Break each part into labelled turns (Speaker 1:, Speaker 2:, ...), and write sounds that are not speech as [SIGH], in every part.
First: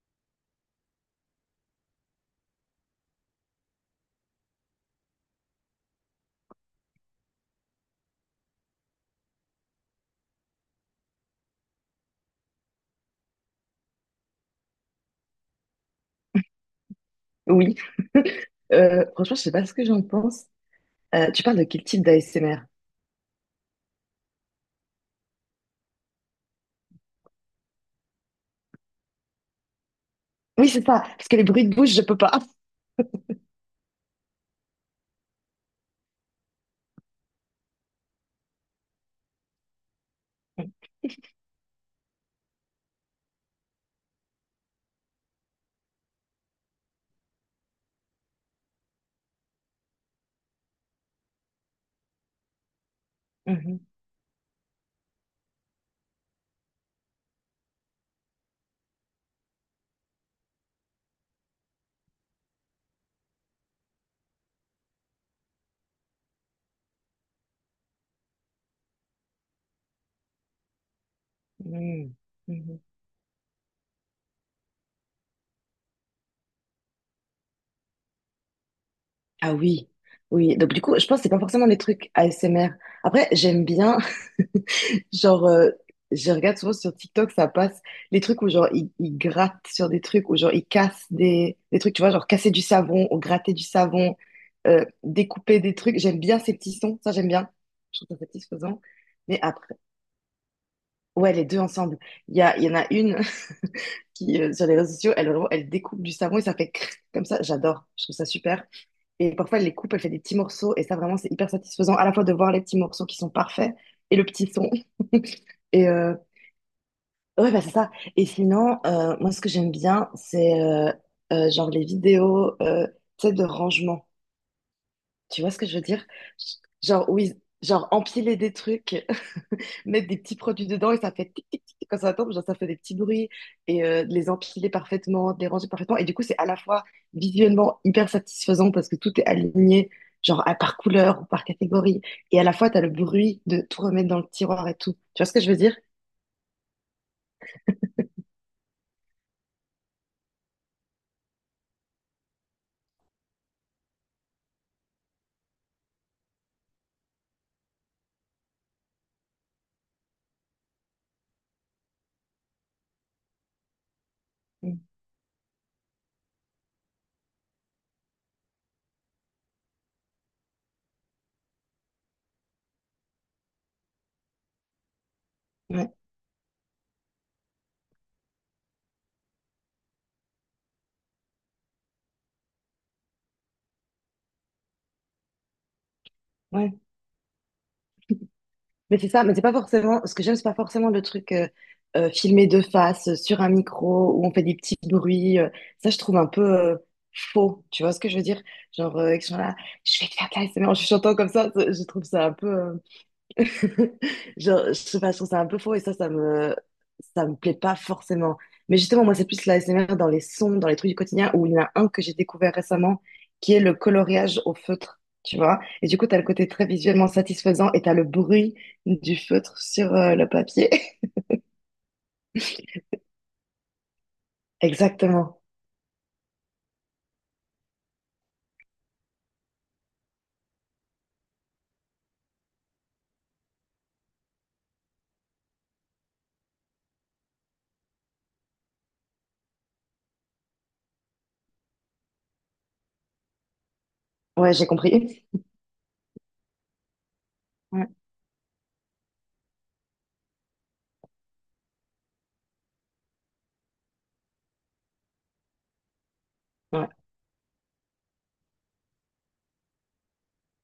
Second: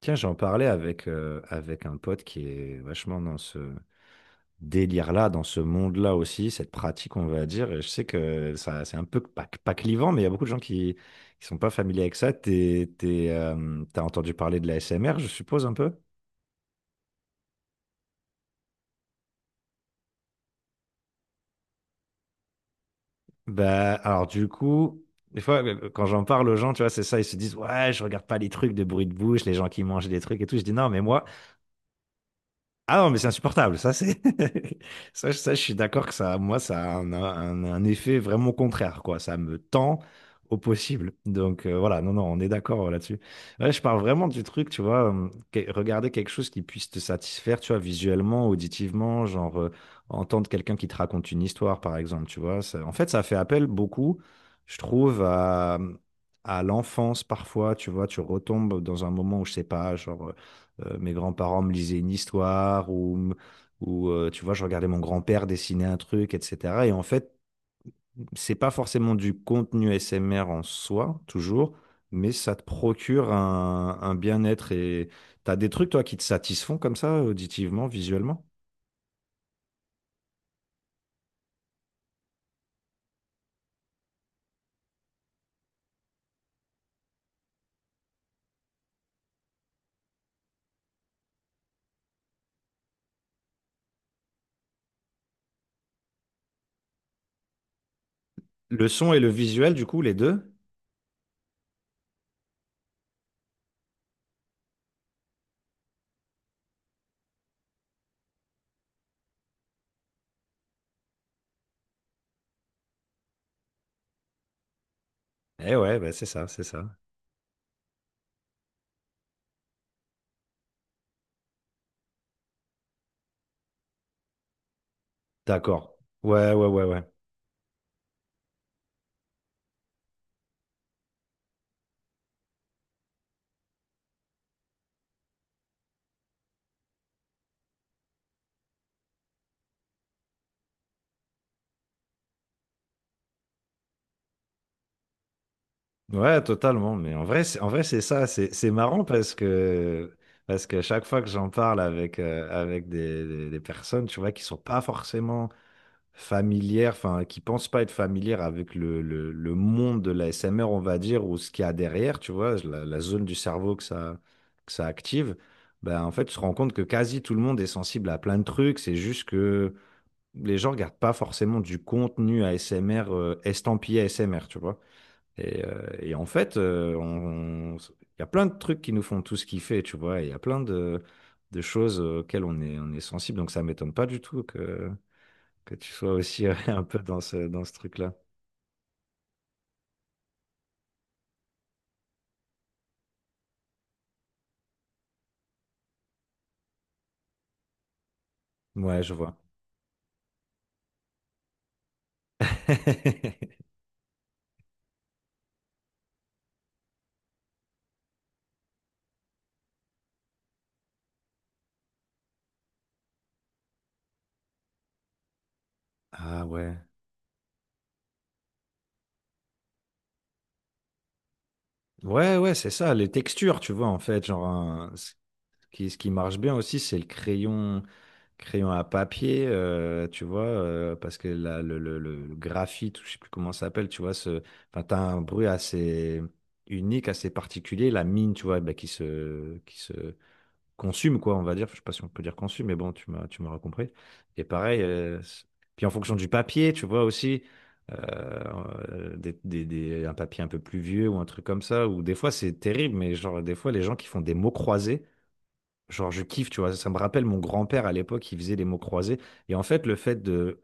Speaker 1: Tiens, j'en parlais avec un pote qui est vachement dans ce délire-là, dans ce monde-là aussi, cette pratique, on va dire. Et je sais que ça, c'est un peu pas clivant, mais il y a beaucoup de gens qui sont pas familiers avec ça. T'as entendu parler de la SMR, je suppose, un peu?
Speaker 2: Oui. [LAUGHS] Franchement, je sais pas ce que j'en pense. Tu parles de quel type d'ASMR?
Speaker 1: Bah, alors du coup, des fois, quand j'en parle aux gens, tu vois, c'est ça, ils se disent, ouais, je regarde pas les trucs de bruit de bouche, les gens qui mangent des trucs et tout. Je
Speaker 2: Oui,
Speaker 1: dis,
Speaker 2: c'est
Speaker 1: non, mais
Speaker 2: ça.
Speaker 1: moi.
Speaker 2: Parce que les bruits de bouche, je peux pas.
Speaker 1: Ah non, mais c'est insupportable. Ça, c'est [LAUGHS] je suis d'accord que ça, moi, ça a un effet vraiment contraire, quoi. Ça me tend au possible.
Speaker 2: [LAUGHS]
Speaker 1: Donc voilà, non, non, on est d'accord, là-dessus. Ouais, je parle vraiment du truc, tu vois, regarder quelque chose qui puisse te satisfaire, tu vois, visuellement, auditivement, genre, entendre quelqu'un qui te raconte une histoire, par exemple, tu vois. En fait, ça fait appel
Speaker 2: Mhm,
Speaker 1: beaucoup, je trouve, à l'enfance parfois, tu vois, tu retombes dans un moment où, je sais pas, genre, mes grands-parents me lisaient une histoire, ou, tu vois, je regardais mon grand-père dessiner un truc, etc. Et en fait, c'est pas forcément du contenu SMR en soi, toujours,
Speaker 2: mhm,
Speaker 1: mais ça te
Speaker 2: mhm.
Speaker 1: procure un bien-être. Et t'as des trucs, toi, qui te satisfont comme ça, auditivement, visuellement?
Speaker 2: Ah oui, oui. Donc du coup, je pense que c'est pas forcément des trucs ASMR. Après, j'aime bien, [LAUGHS] genre, je regarde souvent sur TikTok, ça passe les trucs où genre ils grattent sur des trucs, où genre ils cassent des trucs, tu vois, genre casser du savon ou gratter du savon, découper des trucs. J'aime bien ces petits sons, ça j'aime bien. Je trouve ça satisfaisant.
Speaker 1: Le son et le
Speaker 2: Mais
Speaker 1: visuel,
Speaker 2: après,
Speaker 1: du coup, les deux?
Speaker 2: ouais, les deux ensemble. Il y en a une [LAUGHS] qui, sur les réseaux sociaux, elle découpe du savon et ça fait crrr comme ça. J'adore, je trouve ça super. Et parfois, elle les coupe, elle fait des petits morceaux. Et ça, vraiment, c'est hyper satisfaisant à la fois de voir les petits morceaux qui sont parfaits et le petit son.
Speaker 1: Eh
Speaker 2: Et
Speaker 1: ouais, bah, c'est ça, c'est ça.
Speaker 2: ouais, bah, c'est ça. Et sinon, moi, ce que j'aime bien, c'est genre les vidéos, tu sais, de rangement. Tu vois ce que je veux
Speaker 1: D'accord.
Speaker 2: dire?
Speaker 1: Ouais, ouais, ouais, ouais.
Speaker 2: Genre, oui, genre empiler des trucs. Mettre des petits produits dedans et ça fait tic tic tic quand ça tombe, genre ça fait des petits bruits et de les empiler parfaitement, de les ranger parfaitement. Et du coup, c'est à la fois visuellement hyper satisfaisant parce que tout est aligné, genre par couleur ou par catégorie. Et à la fois, tu as le bruit de tout remettre dans le tiroir et tout. Tu vois ce que je veux dire?
Speaker 1: Ouais, totalement. Mais en vrai, c'est ça. C'est marrant parce que chaque fois que j'en parle avec des personnes, tu vois, qui sont pas forcément familières, enfin, qui pensent pas être familières avec le monde de la SMR, on va dire, ou ce qu'il y a derrière, tu vois, la zone du cerveau que ça, que
Speaker 2: Mm.
Speaker 1: ça active, ben, en fait, tu te rends compte que quasi tout le monde est sensible à plein de trucs. C'est juste que les gens regardent pas forcément du contenu ASMR, estampillé ASMR, tu vois. Et, euh,
Speaker 2: Ouais,
Speaker 1: et en fait, il y a plein de trucs qui nous font tous kiffer, tu vois. Et il y a plein de choses auxquelles on est sensible. Donc ça m'étonne pas du tout que tu sois aussi, [LAUGHS]
Speaker 2: ouais.
Speaker 1: un peu dans ce truc-là.
Speaker 2: Mais c'est ça, mais c'est pas forcément, ce que j'aime, c'est pas forcément le truc filmé de face, sur un micro, où on fait des petits bruits. Ça, je trouve un peu faux. Tu vois ce que je veux dire? Genre,
Speaker 1: Ouais, je
Speaker 2: ils
Speaker 1: vois.
Speaker 2: sont là, je vais te faire de l'ASMR en chuchotant comme ça, je trouve ça un peu.
Speaker 1: [LAUGHS]
Speaker 2: [LAUGHS] Genre, je sais pas, je trouve ça un peu faux et ça, ça me plaît pas forcément. Mais justement, moi, c'est plus la SMR dans les sons, dans les trucs du quotidien, où il y en a un que j'ai découvert récemment, qui est le coloriage au feutre, tu vois. Et du coup, t'as le
Speaker 1: Ah
Speaker 2: côté très
Speaker 1: ouais.
Speaker 2: visuellement satisfaisant et t'as le bruit du feutre sur le papier. [LAUGHS]
Speaker 1: Ouais, ouais, c'est ça. Les textures, tu vois, en fait, genre, ce
Speaker 2: Exactement.
Speaker 1: qui, ce qui marche bien aussi, c'est le crayon. Crayon à papier, tu vois, parce que là, le graphite, ou je sais plus comment ça s'appelle, tu vois, ce, enfin, t'as un bruit assez unique, assez particulier, la mine, tu vois, bah, qui se consume, quoi, on va dire. Je sais pas si on peut dire consume, mais bon, tu m'as, tu m'auras compris. Et
Speaker 2: Ouais, j'ai
Speaker 1: pareil,
Speaker 2: compris.
Speaker 1: puis en fonction du papier, tu vois aussi,
Speaker 2: Ouais,
Speaker 1: un papier un peu plus vieux ou un truc comme ça, ou des fois c'est terrible, mais genre, des fois les gens qui font des mots croisés. Genre, je kiffe, tu vois. Ça
Speaker 2: ouais.
Speaker 1: me rappelle mon grand-père à l'époque, il faisait des mots croisés. Et en fait, le fait de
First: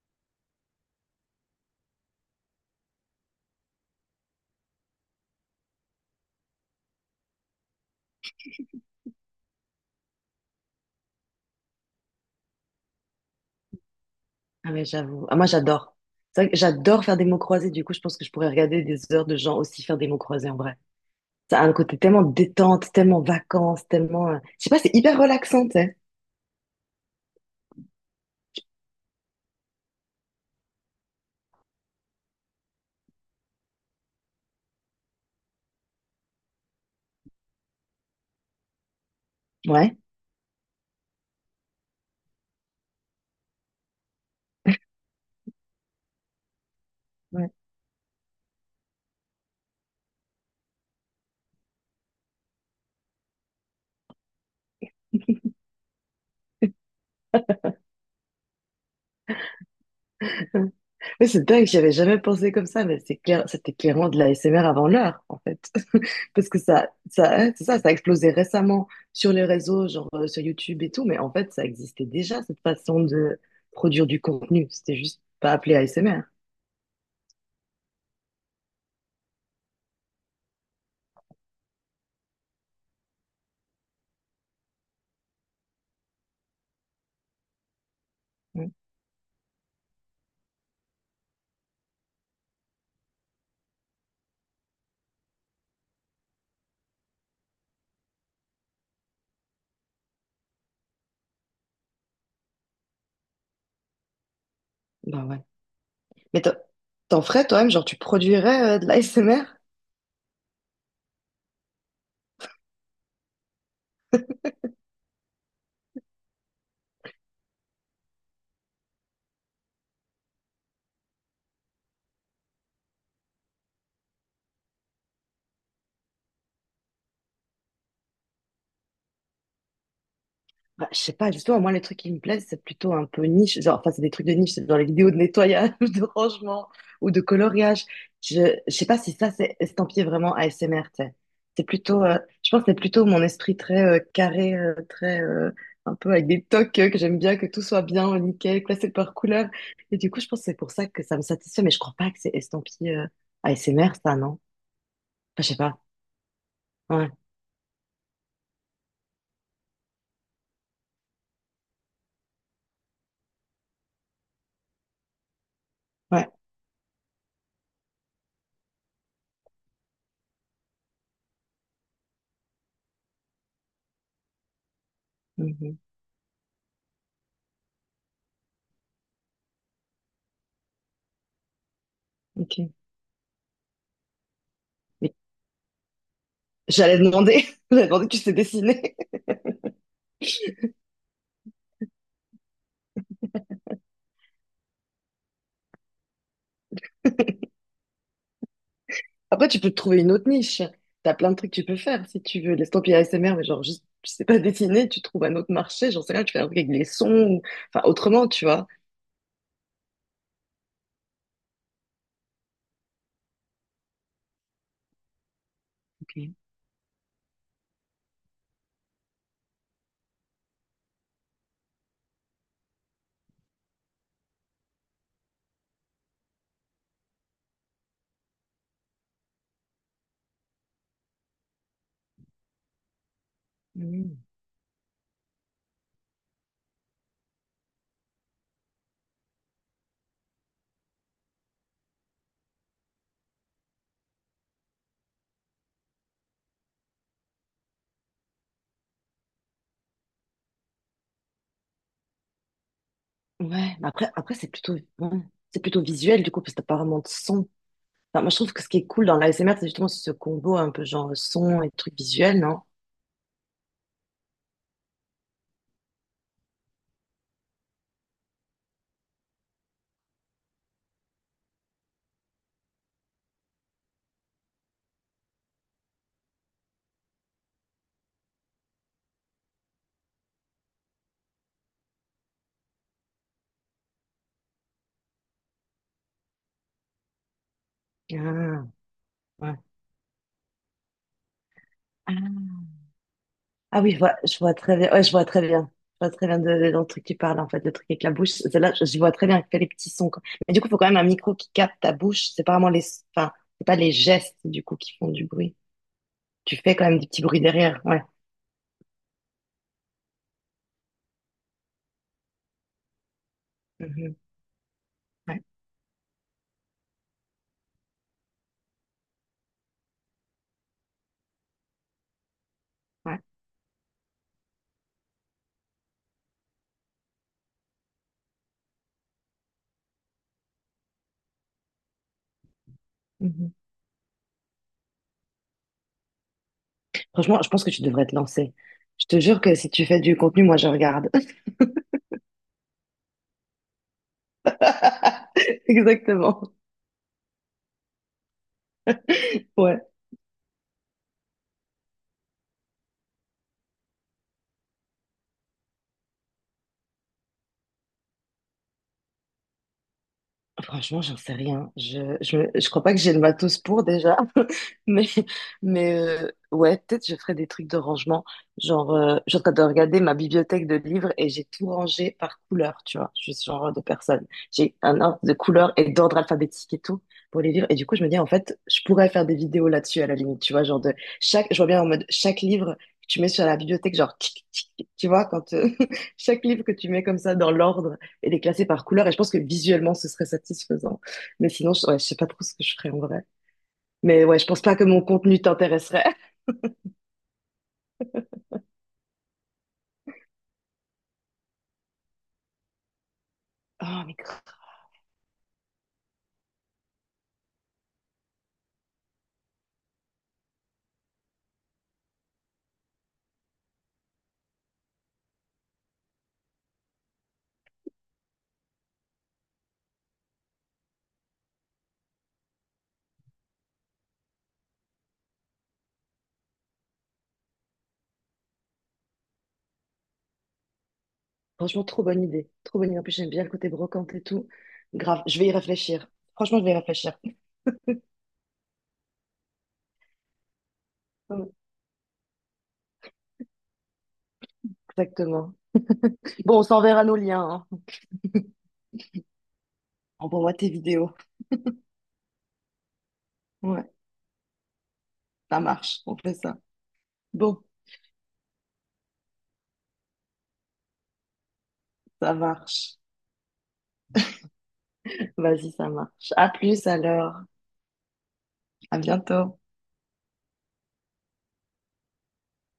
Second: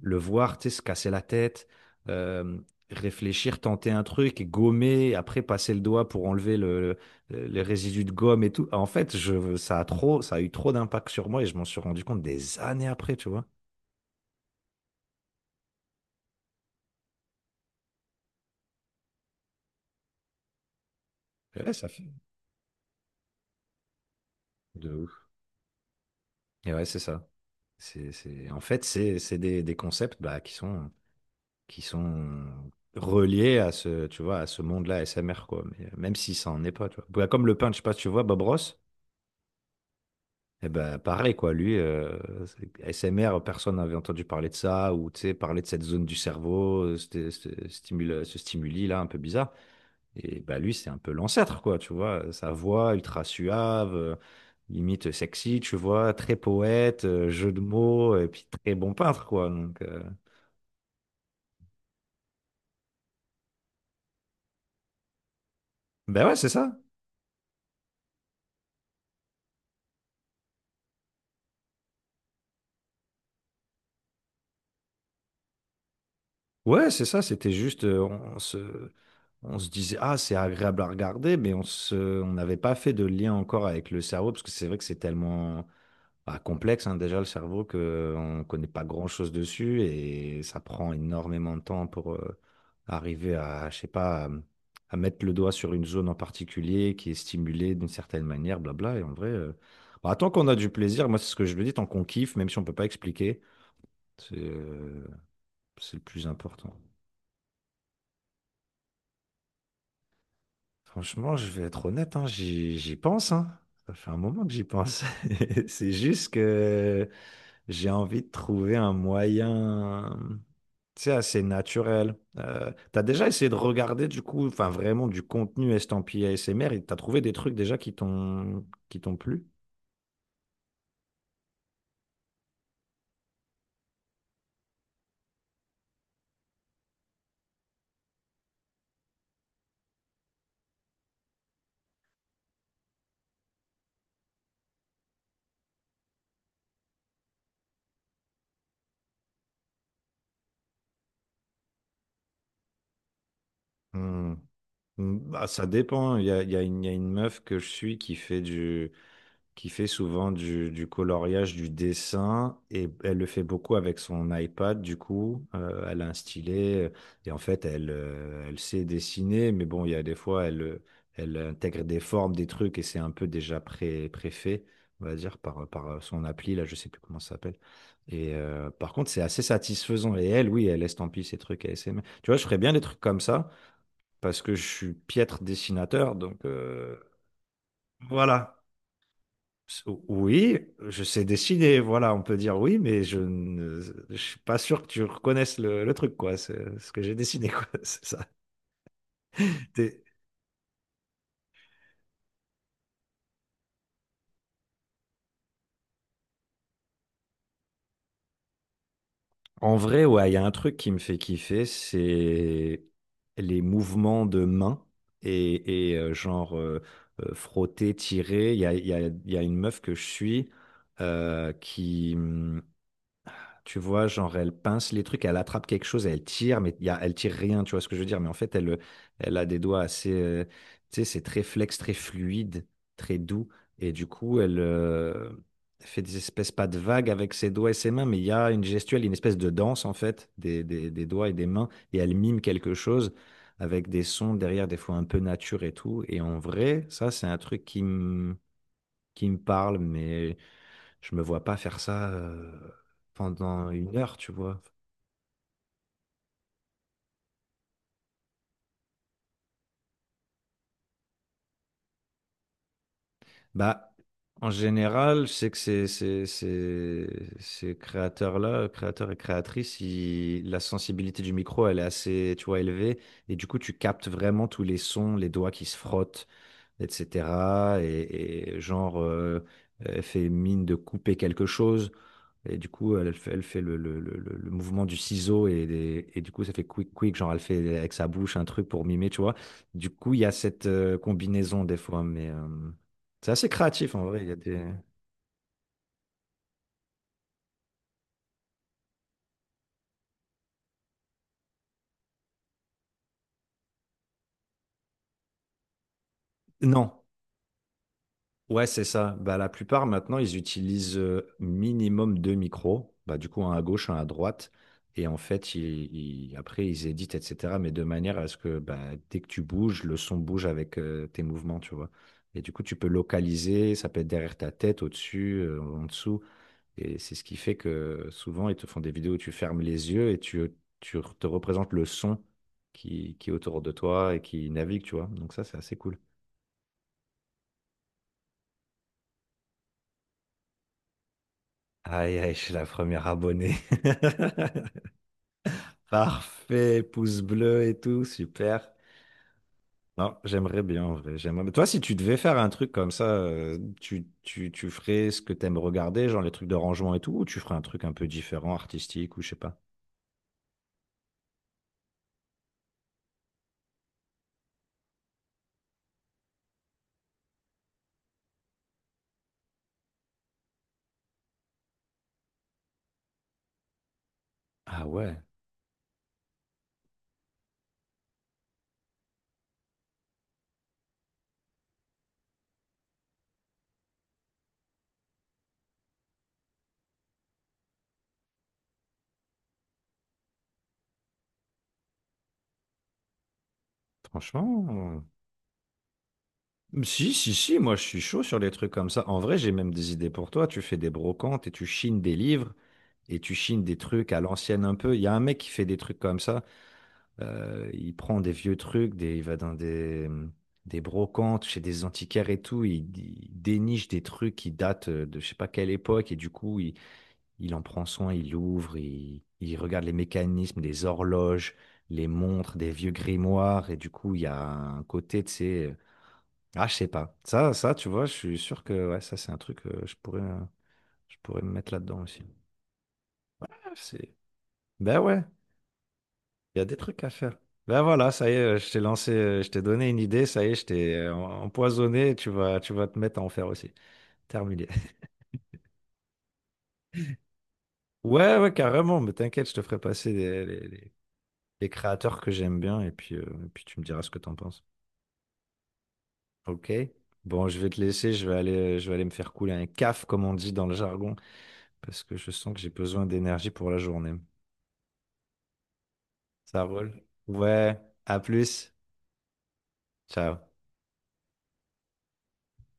Speaker 1: le voir, tu sais, se casser la tête, euh, réfléchir, tenter un truc, et gommer, après passer le doigt pour enlever les résidus de gomme et tout. En fait, ça a eu trop d'impact sur moi et je m'en suis rendu compte des années après, tu vois.
Speaker 2: Ah mais j'avoue. Ah, moi, j'adore. C'est vrai que j'adore faire des mots croisés, du coup, je pense que je pourrais regarder des heures de gens aussi faire des mots croisés en vrai. Ça
Speaker 1: Et
Speaker 2: a
Speaker 1: ouais,
Speaker 2: un
Speaker 1: ça
Speaker 2: côté
Speaker 1: fait
Speaker 2: tellement détente, tellement vacances, tellement, je sais pas,
Speaker 1: de
Speaker 2: c'est
Speaker 1: ouf.
Speaker 2: hyper relaxant, tu sais.
Speaker 1: Et ouais, c'est ça. En fait, c'est des concepts bah, qui sont reliés à ce, tu vois, à ce monde-là SMR, quoi. Mais, même si ça en est pas, tu vois. Bah, comme le peintre, je sais pas si tu vois, Bob Ross,
Speaker 2: Ouais.
Speaker 1: eh ben, pareil, quoi. Lui, SMR, personne n'avait entendu parler de ça, ou, tu sais, parler de cette zone du cerveau,
Speaker 2: Ouais,
Speaker 1: ce stimuli-là un peu bizarre. Et bah, lui, c'est un peu l'ancêtre, quoi, tu vois. Sa voix ultra suave, limite sexy, tu vois, très poète, jeu de mots, et puis très bon peintre, quoi. Donc,
Speaker 2: [LAUGHS] ouais, c'est dingue, j'y avais jamais pensé comme ça, mais c'est clair, c'était clairement de l'ASMR avant l'heure.
Speaker 1: ben ouais, c'est
Speaker 2: Parce que
Speaker 1: ça.
Speaker 2: ça, hein, c'est ça, ça a explosé récemment sur les réseaux, genre sur YouTube et tout, mais en fait, ça existait déjà, cette façon de produire du contenu. C'était juste pas appelé ASMR.
Speaker 1: Ouais, c'est ça, c'était juste, on se, on se disait, ah, c'est agréable à regarder, mais on n'avait pas fait de lien encore avec le cerveau, parce que c'est vrai que c'est tellement bah, complexe, hein, déjà, le cerveau, qu'on ne connaît pas grand-chose dessus, et ça prend énormément de temps pour arriver à, je sais pas, à mettre le doigt sur une zone en particulier qui est stimulée d'une certaine manière, blabla, et en vrai, bah, tant qu'on a du plaisir, moi, c'est ce que je le dis, tant qu'on kiffe, même si on ne peut pas expliquer, c'est euh,
Speaker 2: Bah ouais.
Speaker 1: c'est le plus
Speaker 2: Mais t'en
Speaker 1: important.
Speaker 2: t'en ferais toi-même, genre tu produirais de l'ASMR?
Speaker 1: Franchement, je vais être honnête, hein, j'y pense, hein. Ça fait un moment que j'y pense. [LAUGHS] C'est juste que j'ai envie de trouver un moyen, tu sais, assez naturel. T'as déjà essayé de regarder du coup, enfin vraiment du contenu estampillé ASMR et t'as trouvé des trucs déjà qui t'ont plu?
Speaker 2: Bah, je sais pas, justement, moi, les trucs qui me plaisent, c'est plutôt un peu niche. Genre, enfin, c'est des trucs de niche, c'est dans les vidéos de nettoyage, [LAUGHS] de rangement ou de coloriage. Je, je sais pas si ça, c'est estampillé vraiment ASMR, tu sais. C'est plutôt, je pense que c'est plutôt mon esprit très carré, très, un peu avec des tocs que j'aime bien, que tout soit bien, nickel, classé par couleur. Et du coup, je pense que c'est pour ça que ça me satisfait, mais je crois pas que c'est estampillé ASMR, ça, non?
Speaker 1: Hmm.
Speaker 2: Enfin,
Speaker 1: Hmm,
Speaker 2: je
Speaker 1: bah,
Speaker 2: sais
Speaker 1: ça
Speaker 2: pas.
Speaker 1: dépend, hein. Il y a une, il y a
Speaker 2: Ouais,
Speaker 1: une meuf que je suis qui fait souvent du coloriage, du dessin, et elle le fait beaucoup avec son iPad, du coup. Elle a un
Speaker 2: ouais.
Speaker 1: stylet, et en fait, elle sait dessiner, mais bon, il y a des fois, elle intègre des formes, des trucs, et c'est un peu déjà préfait, on va dire, par,
Speaker 2: Mhm.
Speaker 1: par euh, son appli, là, je sais plus comment ça s'appelle. Et par contre, c'est assez satisfaisant, et elle, oui, elle estampille ses trucs à SM. Tu vois, je ferais
Speaker 2: Ok.
Speaker 1: bien des trucs comme ça, parce que je suis
Speaker 2: Mais
Speaker 1: piètre dessinateur, donc,
Speaker 2: J'allais demander, [LAUGHS] j'allais demander, tu sais
Speaker 1: voilà,
Speaker 2: dessiner.
Speaker 1: oui, je sais dessiner, voilà, on peut dire oui, mais je suis pas sûr que tu reconnaisses le truc, quoi. C'est ce que j'ai dessiné, quoi. [LAUGHS] C'est ça.
Speaker 2: Après, tu peux te
Speaker 1: T'es-
Speaker 2: trouver une autre niche. T'as plein de trucs que tu peux faire si tu veux. Laisse tomber ASMR, mais genre juste, tu sais pas dessiner, tu trouves un autre marché, j'en sais rien, tu fais un truc avec les sons, ou, enfin, autrement, tu vois.
Speaker 1: En vrai, ouais, il y a un truc qui me fait kiffer, c'est les mouvements de main et, et, euh,
Speaker 2: Ok.
Speaker 1: genre euh, euh, frotter, tirer. Il y a, il y a une meuf que je suis, qui. Tu vois, genre, elle pince les trucs, elle attrape quelque chose, elle tire, mais elle tire rien, tu vois ce que je veux dire. Mais en fait, elle a des doigts assez, tu sais, c'est très flex, très fluide, très doux. Et du
Speaker 2: Mm.
Speaker 1: coup, elle, fait des espèces pas de vagues avec ses doigts et ses mains, mais il y a une gestuelle, une espèce de danse, en fait, des doigts et des mains. Et elle mime quelque chose avec des sons derrière, des fois un peu nature et tout. Et en vrai, ça, c'est un truc qui me parle, mais. Je me vois pas faire ça, pendant
Speaker 2: Ouais, mais
Speaker 1: une
Speaker 2: après,
Speaker 1: heure, tu
Speaker 2: après c'est
Speaker 1: vois.
Speaker 2: plutôt, ouais, c'est plutôt visuel du coup, parce que t'as pas vraiment de son. Enfin, moi, je trouve que ce qui est cool dans l'ASMR, c'est justement ce combo un peu genre son et truc visuel, non?
Speaker 1: Bah, en général, je sais que ces créateurs-là, créateurs et créatrices, la sensibilité du micro, elle est assez, tu vois, élevée. Et du coup, tu captes vraiment tous les sons, les doigts qui se frottent, etc. Et genre, fait mine de couper quelque chose. Et du coup, elle fait le mouvement du ciseau et du coup, ça fait quick, quick, genre elle fait avec sa bouche un
Speaker 2: Ah,
Speaker 1: truc pour mimer, tu vois.
Speaker 2: ouais.
Speaker 1: Du coup, il y a cette, combinaison des fois, mais,
Speaker 2: Ah.
Speaker 1: c'est assez
Speaker 2: Ah oui,
Speaker 1: créatif en vrai. Il y a
Speaker 2: je vois
Speaker 1: des...
Speaker 2: très bien. Ouais, je vois très bien. Je vois très bien de, dans le truc qui parle, en fait, le truc avec la bouche. Celle-là, je vois très bien, elle fait les petits sons, quoi. Mais du coup, il faut quand même un micro qui capte ta bouche. C'est pas vraiment enfin, c'est pas les gestes, du coup, qui font du bruit. Tu fais quand
Speaker 1: Non,
Speaker 2: même des petits bruits derrière. Ouais.
Speaker 1: ouais, c'est ça. Bah, la plupart maintenant, ils utilisent, minimum deux micros. Bah, du coup, un à gauche, un à
Speaker 2: Mhm.
Speaker 1: droite. Et en
Speaker 2: Ouais.
Speaker 1: fait, après, ils éditent, etc. Mais de manière à ce que bah, dès que tu bouges, le son bouge avec, tes mouvements, tu vois. Et du coup, tu peux
Speaker 2: Ouais.
Speaker 1: localiser, ça peut être derrière ta tête, au-dessus, en dessous. Et c'est ce qui fait que souvent, ils te font des vidéos où tu fermes les yeux et tu te représentes le son qui est
Speaker 2: Mhm.
Speaker 1: autour de toi et qui navigue, tu vois. Donc ça, c'est assez cool.
Speaker 2: Franchement, je pense que tu devrais te lancer. Je te jure que si tu fais du contenu, moi, je regarde.
Speaker 1: Aïe, aïe, je suis la première abonnée. [LAUGHS]
Speaker 2: [LAUGHS] Exactement.
Speaker 1: Parfait, pouce bleu et tout, super.
Speaker 2: Ouais.
Speaker 1: Non, j'aimerais bien en vrai. J'aimerais, mais toi, si tu devais faire un truc comme ça, tu ferais ce que t'aimes regarder, genre les trucs de rangement et tout, ou tu ferais un truc un peu différent, artistique ou je sais pas?
Speaker 2: Franchement, j'en sais rien. Je crois pas que j'ai le matos pour déjà. [LAUGHS] Mais, mais, ouais, peut-être je ferai des trucs de rangement. Genre, je suis en train de regarder ma bibliothèque de livres et j'ai tout rangé par couleur, tu vois. Je suis ce genre de personne. J'ai
Speaker 1: Ah
Speaker 2: un
Speaker 1: ouais,
Speaker 2: ordre de couleur et d'ordre alphabétique et tout pour les livres. Et du coup, je me dis, en fait, je pourrais faire des vidéos là-dessus à la limite, tu vois. Genre, je vois bien en mode chaque livre que tu mets sur la bibliothèque, genre, tic, tic, tic, tu vois, quand [LAUGHS] chaque livre que tu mets comme ça dans l'ordre et les classer par couleur. Et je pense que visuellement, ce serait satisfaisant. Mais sinon, ouais, je sais pas trop ce que je ferais en vrai. Mais ouais, je pense pas que mon
Speaker 1: franchement.
Speaker 2: contenu t'intéresserait. [LAUGHS]
Speaker 1: Si, si, si, moi je suis chaud sur les trucs comme ça. En vrai, j'ai même des idées pour toi. Tu fais des brocantes et tu chines des livres et tu chines des
Speaker 2: Oh,
Speaker 1: trucs
Speaker 2: mais
Speaker 1: à
Speaker 2: grave.
Speaker 1: l'ancienne un peu. Il y a un mec qui fait des trucs comme ça. Il prend des vieux trucs, il va dans des brocantes, chez des antiquaires et tout. Il déniche des trucs qui datent, de je sais pas quelle époque et du coup, il en prend soin, il l'ouvre, il regarde les mécanismes, les horloges, les montres, des vieux grimoires et du coup, il y a un côté, tu sais, je sais pas. Tu vois, je suis sûr que ouais, ça, c'est un truc, je pourrais me mettre
Speaker 2: Franchement,
Speaker 1: là-dedans
Speaker 2: trop
Speaker 1: aussi.
Speaker 2: bonne idée. Trop bonne idée. En plus, j'aime bien le côté
Speaker 1: Ah, c'est...
Speaker 2: brocante et tout.
Speaker 1: Ben
Speaker 2: Grave,
Speaker 1: ouais.
Speaker 2: je vais y réfléchir.
Speaker 1: Il
Speaker 2: Franchement,
Speaker 1: y a
Speaker 2: je vais y
Speaker 1: des trucs à
Speaker 2: réfléchir.
Speaker 1: faire. Ben voilà, ça y est, je t'ai lancé, je t'ai donné une idée, ça y est, je t'ai,
Speaker 2: Ouais,
Speaker 1: empoisonné, tu vas te mettre à en faire aussi. Terminé. [LAUGHS]
Speaker 2: exactement. Bon, on s'enverra nos liens, hein.
Speaker 1: Ouais, ouais, carrément, mais t'inquiète, je te ferai passer les,
Speaker 2: Envoie-moi
Speaker 1: les-
Speaker 2: tes
Speaker 1: les-
Speaker 2: vidéos.
Speaker 1: les créateurs que j'aime bien, et puis tu me
Speaker 2: Ouais,
Speaker 1: diras ce que t'en penses.
Speaker 2: ça marche. On fait ça.
Speaker 1: Ok? Bon, je
Speaker 2: Bon,
Speaker 1: vais te laisser, je vais aller me faire couler un caf, comme on dit dans le jargon, parce que je
Speaker 2: ça
Speaker 1: sens que j'ai
Speaker 2: marche.
Speaker 1: besoin d'énergie pour la journée.
Speaker 2: Vas-y, ça marche. À
Speaker 1: Ça
Speaker 2: plus
Speaker 1: roule?
Speaker 2: alors.
Speaker 1: Ouais, à plus.
Speaker 2: À bientôt.
Speaker 1: Ciao.